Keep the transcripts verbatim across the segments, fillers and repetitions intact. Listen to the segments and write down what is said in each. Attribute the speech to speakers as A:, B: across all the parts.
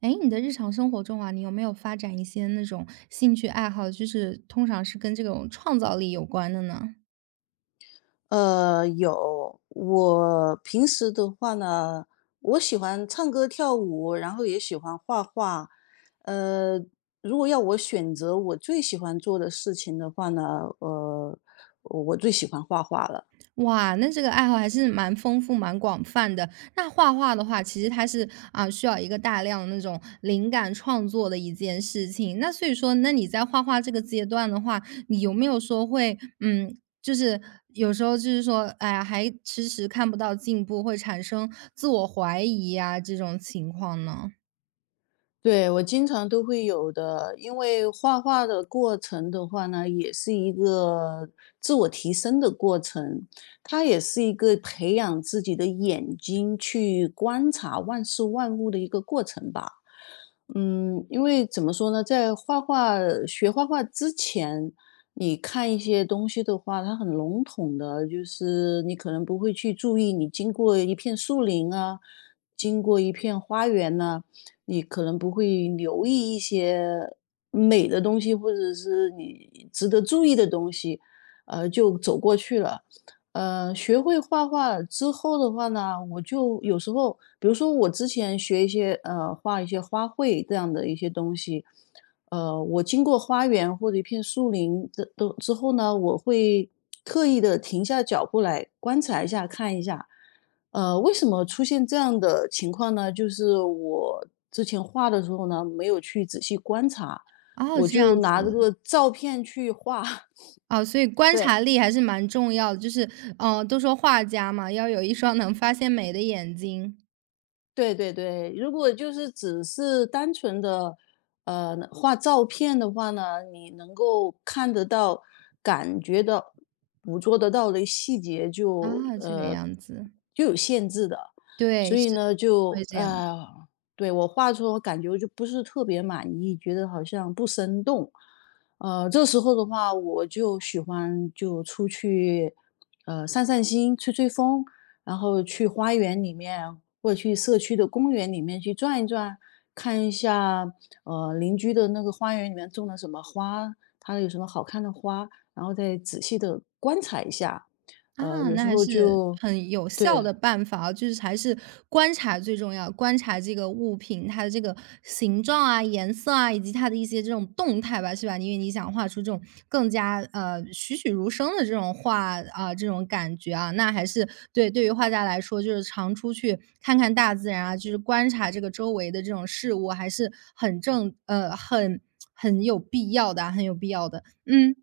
A: 哎，你的日常生活中啊，你有没有发展一些那种兴趣爱好，就是通常是跟这种创造力有关的呢？
B: 呃，有。我平时的话呢，我喜欢唱歌跳舞，然后也喜欢画画。呃，如果要我选择我最喜欢做的事情的话呢，呃，我最喜欢画画了。
A: 哇，那这个爱好还是蛮丰富、蛮广泛的。那画画的话，其实它是啊，需要一个大量的那种灵感创作的一件事情。那所以说，那你在画画这个阶段的话，你有没有说会嗯，就是有时候就是说，哎呀，还迟迟看不到进步，会产生自我怀疑呀、这种情况呢？
B: 对，我经常都会有的，因为画画的过程的话呢，也是一个自我提升的过程，它也是一个培养自己的眼睛去观察万事万物的一个过程吧。嗯，因为怎么说呢，在画画学画画之前，你看一些东西的话，它很笼统的，就是你可能不会去注意，你经过一片树林啊，经过一片花园呐、你可能不会留意一些美的东西，或者是你值得注意的东西，呃，就走过去了。呃，学会画画之后的话呢，我就有时候，比如说我之前学一些呃画一些花卉这样的一些东西，呃，我经过花园或者一片树林的都之后呢，我会特意的停下脚步来观察一下，看一下，呃，为什么出现这样的情况呢？就是我之前画的时候呢，没有去仔细观察，
A: 哦，
B: 我
A: 这
B: 就
A: 样子，
B: 拿这个照片去画。
A: 啊，所以 观
B: 对，
A: 察力还是蛮重要的，就是，呃，都说画家嘛，要有一双能发现美的眼睛。
B: 对对对，如果就是只是单纯的，呃，画照片的话呢，你能够看得到、感觉到、捕捉得到的细节就
A: 啊，这个
B: 呃
A: 样子，
B: 就有限制的，所
A: 对，
B: 以
A: 是
B: 呢，就
A: 会这样。
B: 呃，对我画出来我感觉我就不是特别满意，觉得好像不生动。呃，这时候的话，我就喜欢就出去，呃，散散心、吹吹风，然后去花园里面或者去社区的公园里面去转一转，看一下呃邻居的那个花园里面种了什么花，它有什么好看的花，然后再仔细的观察一下。呃，
A: 啊，
B: 有
A: 那
B: 时
A: 还
B: 候
A: 是
B: 就
A: 很有效
B: 对，
A: 的办法啊，就是还是观察最重要，观察这个物品它的这个形状啊、颜色啊，以及它的一些这种动态吧，是吧？因为你想画出这种更加呃栩栩如生的这种画啊、这种感觉啊，那还是对对于画家来说，就是常出去看看大自然啊，就是观察这个周围的这种事物，还是很正呃很很有必要的啊、很有必要的。嗯，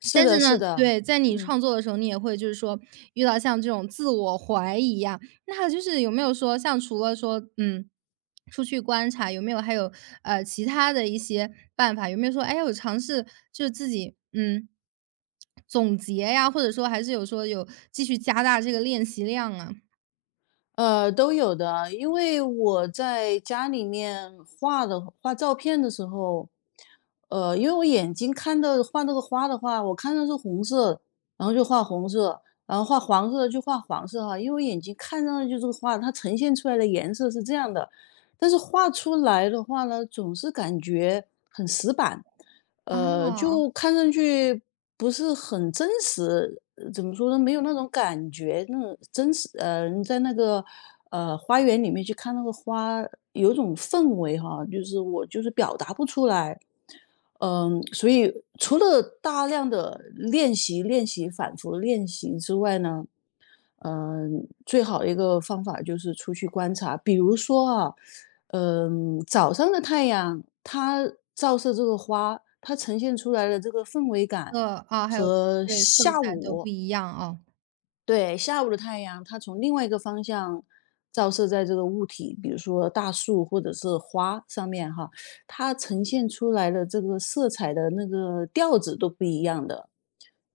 B: 是
A: 但
B: 的，
A: 是
B: 是
A: 呢，
B: 的，
A: 对，在你
B: 嗯。
A: 创作的时候，你也会就是说遇到像这种自我怀疑呀，那还有就是有没有说像除了说，嗯，出去观察，有没有还有，呃，其他的一些办法？有没有说，哎，我尝试就是自己，嗯，总结呀，或者说还是有说有继续加大这个练习量啊？
B: 呃，都有的啊，因为我在家里面画的画照片的时候，呃，因为我眼睛看到画那个花的话，我看到是红色，然后就画红色，然后画黄色的就画黄色哈，因为我眼睛看上去这个画，它呈现出来的颜色是这样的，但是画出来的话呢，总是感觉很死板。呃，
A: 啊，
B: 就看上去不是很真实，呃怎么说呢？没有那种感觉，那种真实。呃，你在那个呃花园里面去看那个花，有一种氛围哈，就是我就是表达不出来。嗯，所以除了大量的练习、练习、反复练习之外呢，嗯，最好的一个方法就是出去观察，比如说啊，嗯，早上的太阳它照射这个花，它呈现出来的这个氛围感
A: 呃，啊，还有
B: 和
A: 对，色
B: 下
A: 彩都不
B: 午
A: 一样哦，
B: 对，下午的太阳，它从另外一个方向照射在这个物体，比如说大树或者是花上面哈，它呈现出来的这个色彩的那个调子都不一样的。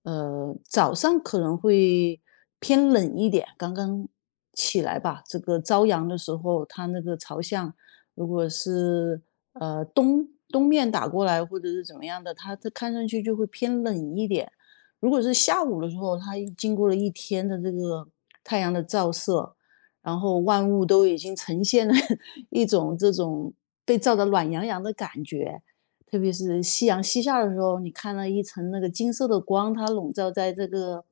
B: 呃，早上可能会偏冷一点，刚刚起来吧，这个朝阳的时候，它那个朝向，如果是呃东东面打过来或者是怎么样的，它它看上去就会偏冷一点。如果是下午的时候，它经过了一天的这个太阳的照射，然后万物都已经呈现了 一种这种被照得暖洋洋的感觉。特别是夕阳西下的时候，你看了一层那个金色的光，它笼罩在这个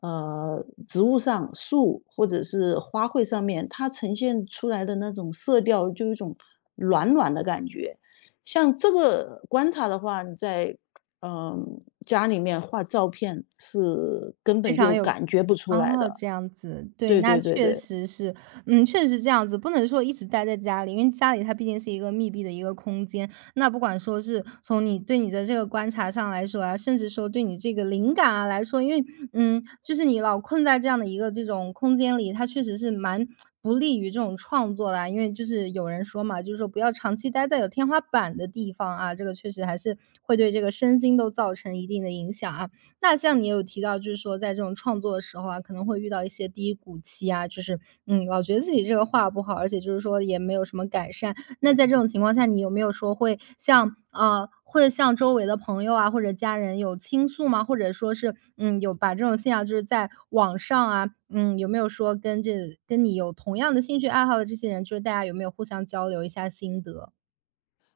B: 呃植物上、树或者是花卉上面，它呈现出来的那种色调，就有一种暖暖的感觉。像这个观察的话，你在嗯，家里面画照片是根
A: 非
B: 本就
A: 常有
B: 感觉不出来
A: 哦，
B: 的。
A: 这样子，对，
B: 对
A: 那
B: 对对
A: 确
B: 对，
A: 实是，嗯，确实是这样子，不能说一直待在家里，因为家里它毕竟是一个密闭的一个空间。那不管说是从你对你的这个观察上来说啊，甚至说对你这个灵感啊来说，因为，嗯，就是你老困在这样的一个这种空间里，它确实是蛮不利于这种创作的啊。因为就是有人说嘛，就是说不要长期待在有天花板的地方啊，这个确实还是会对这个身心都造成一定的影响啊。那像你有提到，就是说在这种创作的时候啊，可能会遇到一些低谷期啊，就是嗯，老觉得自己这个画不好，而且就是说也没有什么改善。那在这种情况下，你有没有说会向呃，会向周围的朋友啊或者家人有倾诉吗？或者说是嗯，有把这种现象就是在网上啊，嗯，有没有说跟这跟你有同样的兴趣爱好的这些人，就是大家有没有互相交流一下心得？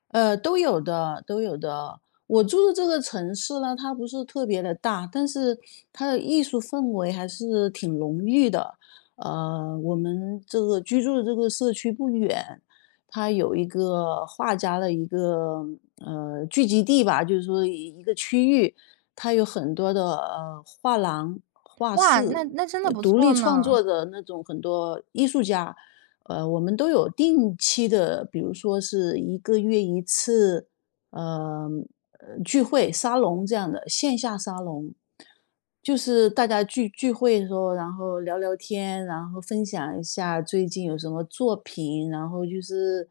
B: 呃，都有的，都有的。我住的这个城市呢，它不是特别的大，但是它的艺术氛围还是挺浓郁的。呃，我们这个居住的这个社区不远，它有一个画家的一个呃聚集地吧，就是说一一个区域，它有很多的呃画廊、画
A: 哇，
B: 室，
A: 那那真的
B: 呃
A: 不
B: 独立
A: 错
B: 创
A: 呢，
B: 作的那种很多艺术家。呃，我们都有定期的，比如说是一个月一次，呃，呃，聚会沙龙这样的线下沙龙。就是大家聚聚会的时候，然后聊聊天，然后分享一下最近有什么作品，然后就是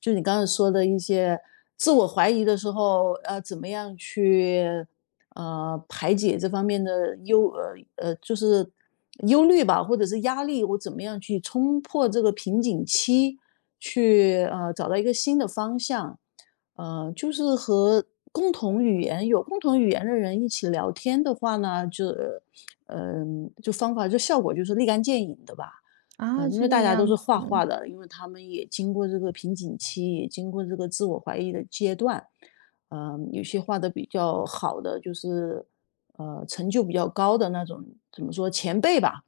B: 就你刚才说的一些自我怀疑的时候，呃，怎么样去呃，排解这方面的忧呃呃，就是忧虑吧，或者是压力，我怎么样去冲破这个瓶颈期，去呃找到一个新的方向。呃，就是和共同语言有共同语言的人一起聊天的话呢，就嗯、就方法就效果就是立竿见影的吧。
A: 啊，
B: 嗯，因为
A: 这
B: 大
A: 个
B: 家都
A: 样
B: 是画画
A: 子。
B: 的，因为他们也经过这个瓶颈期，也经过这个自我怀疑的阶段。嗯，有些画的比较好的，就是呃成就比较高的那种，怎么说前辈吧。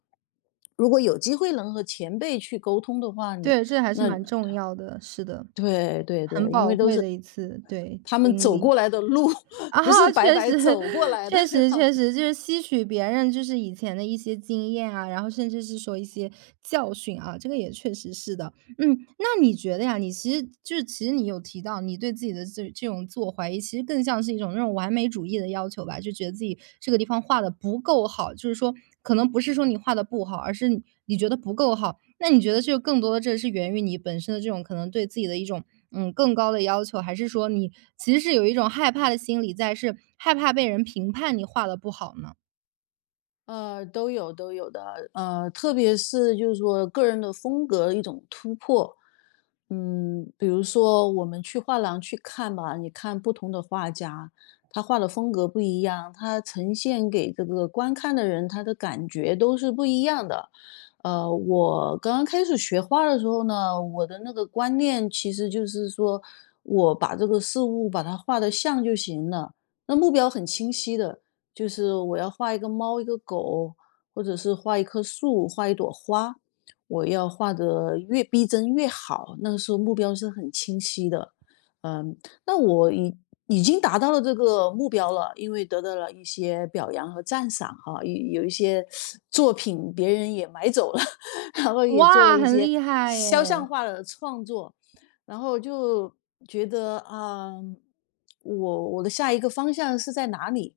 B: 如果有机会能和前辈去沟通的话，你
A: 对，这还是
B: 那
A: 蛮重要的，是的，
B: 对对
A: 很
B: 对，因
A: 宝
B: 为都
A: 贵
B: 是
A: 的一次，对，
B: 他们
A: 经
B: 走
A: 历。
B: 过来的路，
A: 啊，
B: 不是白
A: 确
B: 白
A: 实，
B: 走过 来的。
A: 确实，确 实，就是吸取别人就是以前的一些经验啊，然后甚至是说一些教训啊，这个也确实是的。嗯，那你觉得呀，你其实就是其实你有提到你对自己的这这种自我怀疑，其实更像是一种那种完美主义的要求吧，就觉得自己这个地方画的不够好，就是说可能不是说你画的不好，而是你你觉得不够好。那你觉得就更多的这是源于你本身的这种可能对自己的一种嗯，更高的要求，还是说你其实是有一种害怕的心理在，是害怕被人评判你画的不好呢？
B: 呃，都有都有的，呃，特别是就是说个人的风格一种突破。嗯，比如说我们去画廊去看吧，你看不同的画家，他画的风格不一样，他呈现给这个观看的人他的感觉都是不一样的。呃，我刚刚开始学画的时候呢，我的那个观念其实就是说我把这个事物把它画的像就行了，那目标很清晰的，就是我要画一个猫、一个狗，或者是画一棵树、画一朵花，我要画的越逼真越好。那个时候目标是很清晰的。嗯，那我已已经达到了这个目标了，因为得到了一些表扬和赞赏哈、有有一些作品别人也买走了，然后也做了
A: 哇，
B: 一
A: 很
B: 些
A: 厉害
B: 肖
A: 耶！
B: 像画的创作，然后就觉得啊、我我的下一个方向是在哪里？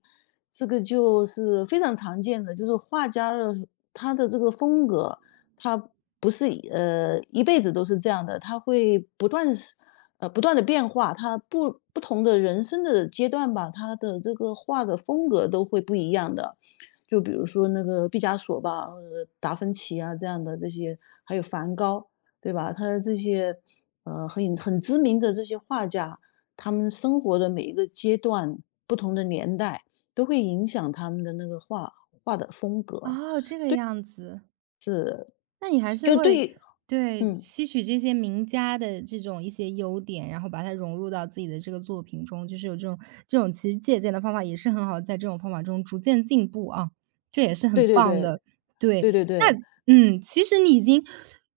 B: 这个就是非常常见的，就是画家的他的这个风格，他不是一呃一辈子都是这样的，他会不断是呃不断的变化，他不不同的人生的阶段吧，他的这个画的风格都会不一样的。就比如说那个毕加索吧，或者达芬奇啊这样的这些，还有梵高，对吧？他这些呃很很知名的这些画家，他们生活的每一个阶段、不同的年代，都会影响他们的那个画画的风格。
A: 哦，这个样子，那你还是
B: 就
A: 会
B: 对，
A: 对，
B: 嗯，
A: 吸取这些名家的这种一些优点，然后把它融入到自己的这个作品中，就是有这种这种其实借鉴的方法也是很好的，在这种方法中逐渐进步啊，这也是
B: 对
A: 很
B: 对
A: 棒
B: 对
A: 的。对，
B: 对对
A: 那
B: 对，
A: 嗯，其实你已经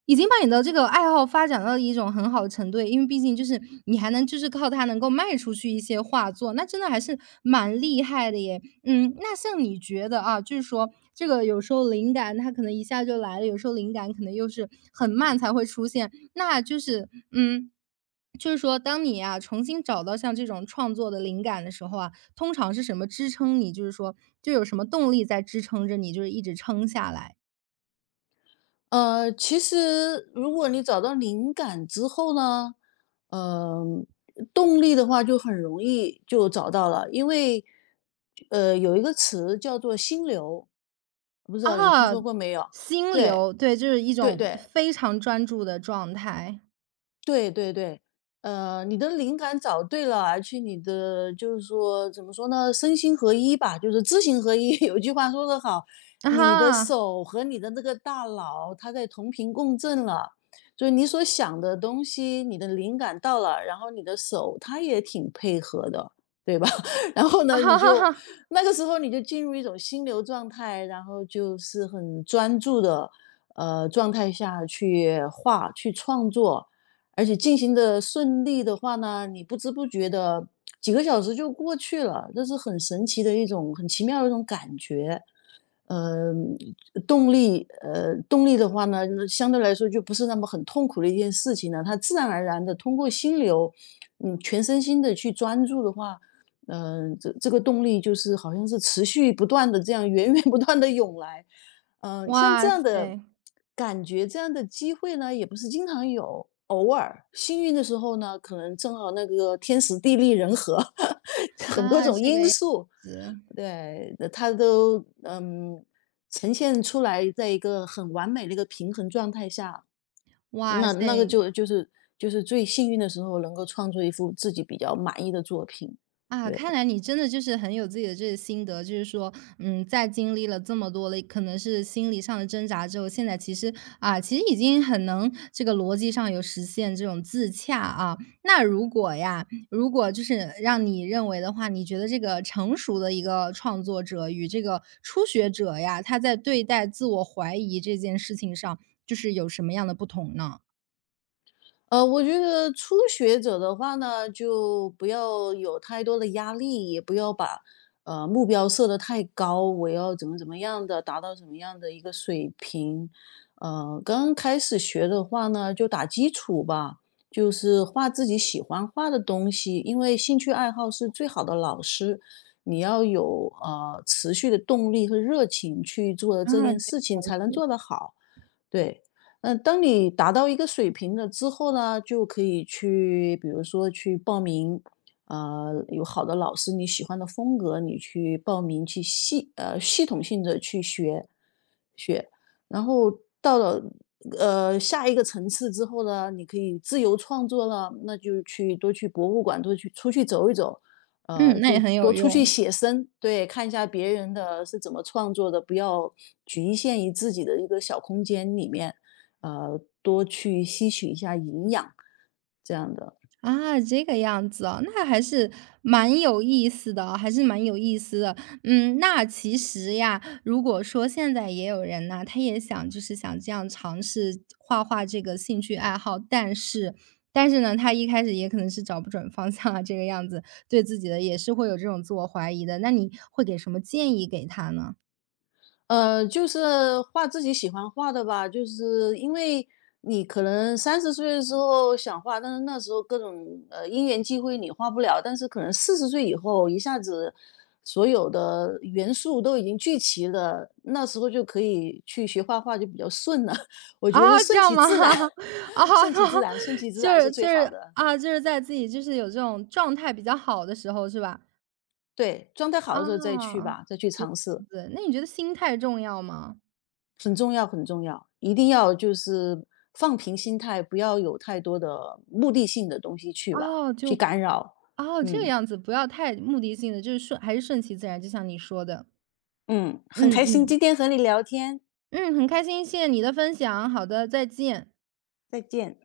A: 已经把你的这个爱好发展到一种很好的程度，因为毕竟就是你还能就是靠它能够卖出去一些画作，那真的还是蛮厉害的耶。嗯，那像你觉得啊，就是说这个有时候灵感它可能一下就来了，有时候灵感可能又是很慢才会出现，那就是嗯。就是说，当你啊重新找到像这种创作的灵感的时候啊，通常是什么支撑你？就是说，就有什么动力在支撑着你，就是一直撑下来？
B: 呃，其实如果你找到灵感之后呢，呃，动力的话就很容易就找到了，因为呃有一个词叫做心流，不知道你听
A: 啊，
B: 说过没有？
A: 心
B: 对
A: 流，对，就是一
B: 对
A: 种
B: 对，
A: 非常专注的状态。
B: 对对对，呃，你的灵感找对了，而且你的就是说怎么说呢，身心合一吧，就是知行合一。有句话说得好，
A: 啊
B: 你的
A: 哈，
B: 手和你的那个大脑，它在同频共振了，就是你所想的东西，你的灵感到了，然后你的手它也挺配合的，对吧？然后
A: 啊
B: 呢，你
A: 哈哈
B: 就
A: 哈，
B: 那个时候你就进入一种心流状态，然后就是很专注的呃状态下去画、去创作。而且进行的顺利的话呢，你不知不觉的几个小时就过去了，这是很神奇的一种、很奇妙的一种感觉。呃，动力，呃，动力的话呢，就是相对来说就不是那么很痛苦的一件事情了。它自然而然的通过心流，嗯，全身心的去专注的话，嗯，这这个动力就是好像是持续不断的这样 源源不断的涌来。嗯，像这
A: 哇
B: 样的
A: 塞，
B: 感觉，这样的机会呢，也不是经常有。幸运的时候呢，可能正好那个天时地利人和，很多
A: 啊，
B: 种
A: 这
B: 因
A: 个样
B: 素，
A: 子，
B: 对，它都嗯呈现出来，在一个很完美的一个平衡状态下，
A: 哇
B: 那那个
A: 塞。
B: 就就是就是最幸运的时候，能够创作一幅自己比较满意的作品。
A: 啊，看
B: 对。
A: 来你真的就是很有自己的这个心得，就是说，嗯，在经历了这么多的可能是心理上的挣扎之后，现在其实啊，其实已经很能这个逻辑上有实现这种自洽啊。那如果呀，如果就是让你认为的话，你觉得这个成熟的一个创作者与这个初学者呀，他在对待自我怀疑这件事情上，就是有什么样的不同呢？
B: 呃，我觉得初学者的话呢，就不要有太多的压力，也不要把呃目标设得太高，我要怎么怎么样的达到什么样的一个水平。呃，刚开始学的话呢，就打基础吧，就是画自己喜欢画的东西，因为兴趣爱好是最好的老师。你要有呃持续的动力和热情去做这
A: 啊，
B: 件
A: 这
B: 事情，才能做得好。对。嗯，当你达到一个水平了之后呢，就可以去，比如说去报名，呃，有好的老师，你喜欢的风格，你去报名去系呃系统性的去学，学，然后到了呃下一个层次之后呢，你可以自由创作了，那就去多去博物馆，多去出去走一走，呃，
A: 嗯，那
B: 就
A: 也很有
B: 多出去
A: 用。
B: 写生，对，看一下别人的是怎么创作的，不要局限于自己的一个小空间里面，呃，多去吸取一下营养，这样的。
A: 啊，这个样子哦，那还是蛮有意思的哦还是蛮有意思的。嗯，那其实呀，如果说现在也有人呐，他也想就是想这样尝试画画这个兴趣爱好，但是但是呢，他一开始也可能是找不准方向啊，这个样子，对自己的也是会有这种自我怀疑的。那你会给什么建议给他呢？
B: 呃，就是画自己喜欢画的吧，就是因为你可能三十岁的时候想画，但是那时候各种呃因缘际会你画不了，但是可能四十岁以后一下子所有的元素都已经聚齐了，那时候就可以去学画画，就比较顺了。我
A: 啊，
B: 觉得就
A: 这
B: 顺
A: 样
B: 其
A: 吗？
B: 自然。
A: 啊，
B: 顺其自然，顺其 自
A: 就
B: 然是
A: 是
B: 最
A: 就
B: 好
A: 是
B: 的。
A: 啊，就是在自己就是有这种状态比较好的时候，是吧？
B: 对，状态好的时候再去
A: 啊，
B: 吧，再去尝试。
A: 对，那你觉得心态重要吗？
B: 很重要，很重要，一定要就是放平心态，不要有太多的目的性的东西去吧，
A: 哦，就
B: 去干扰。
A: 哦，这个
B: 嗯。
A: 样子，不要太目的性的，就是顺还是顺其自然，就像你说的。
B: 嗯，很
A: 嗯
B: 开心今
A: 嗯，
B: 天和你聊天，
A: 嗯，很开心，谢谢你的分享，好的，再见。
B: 再见。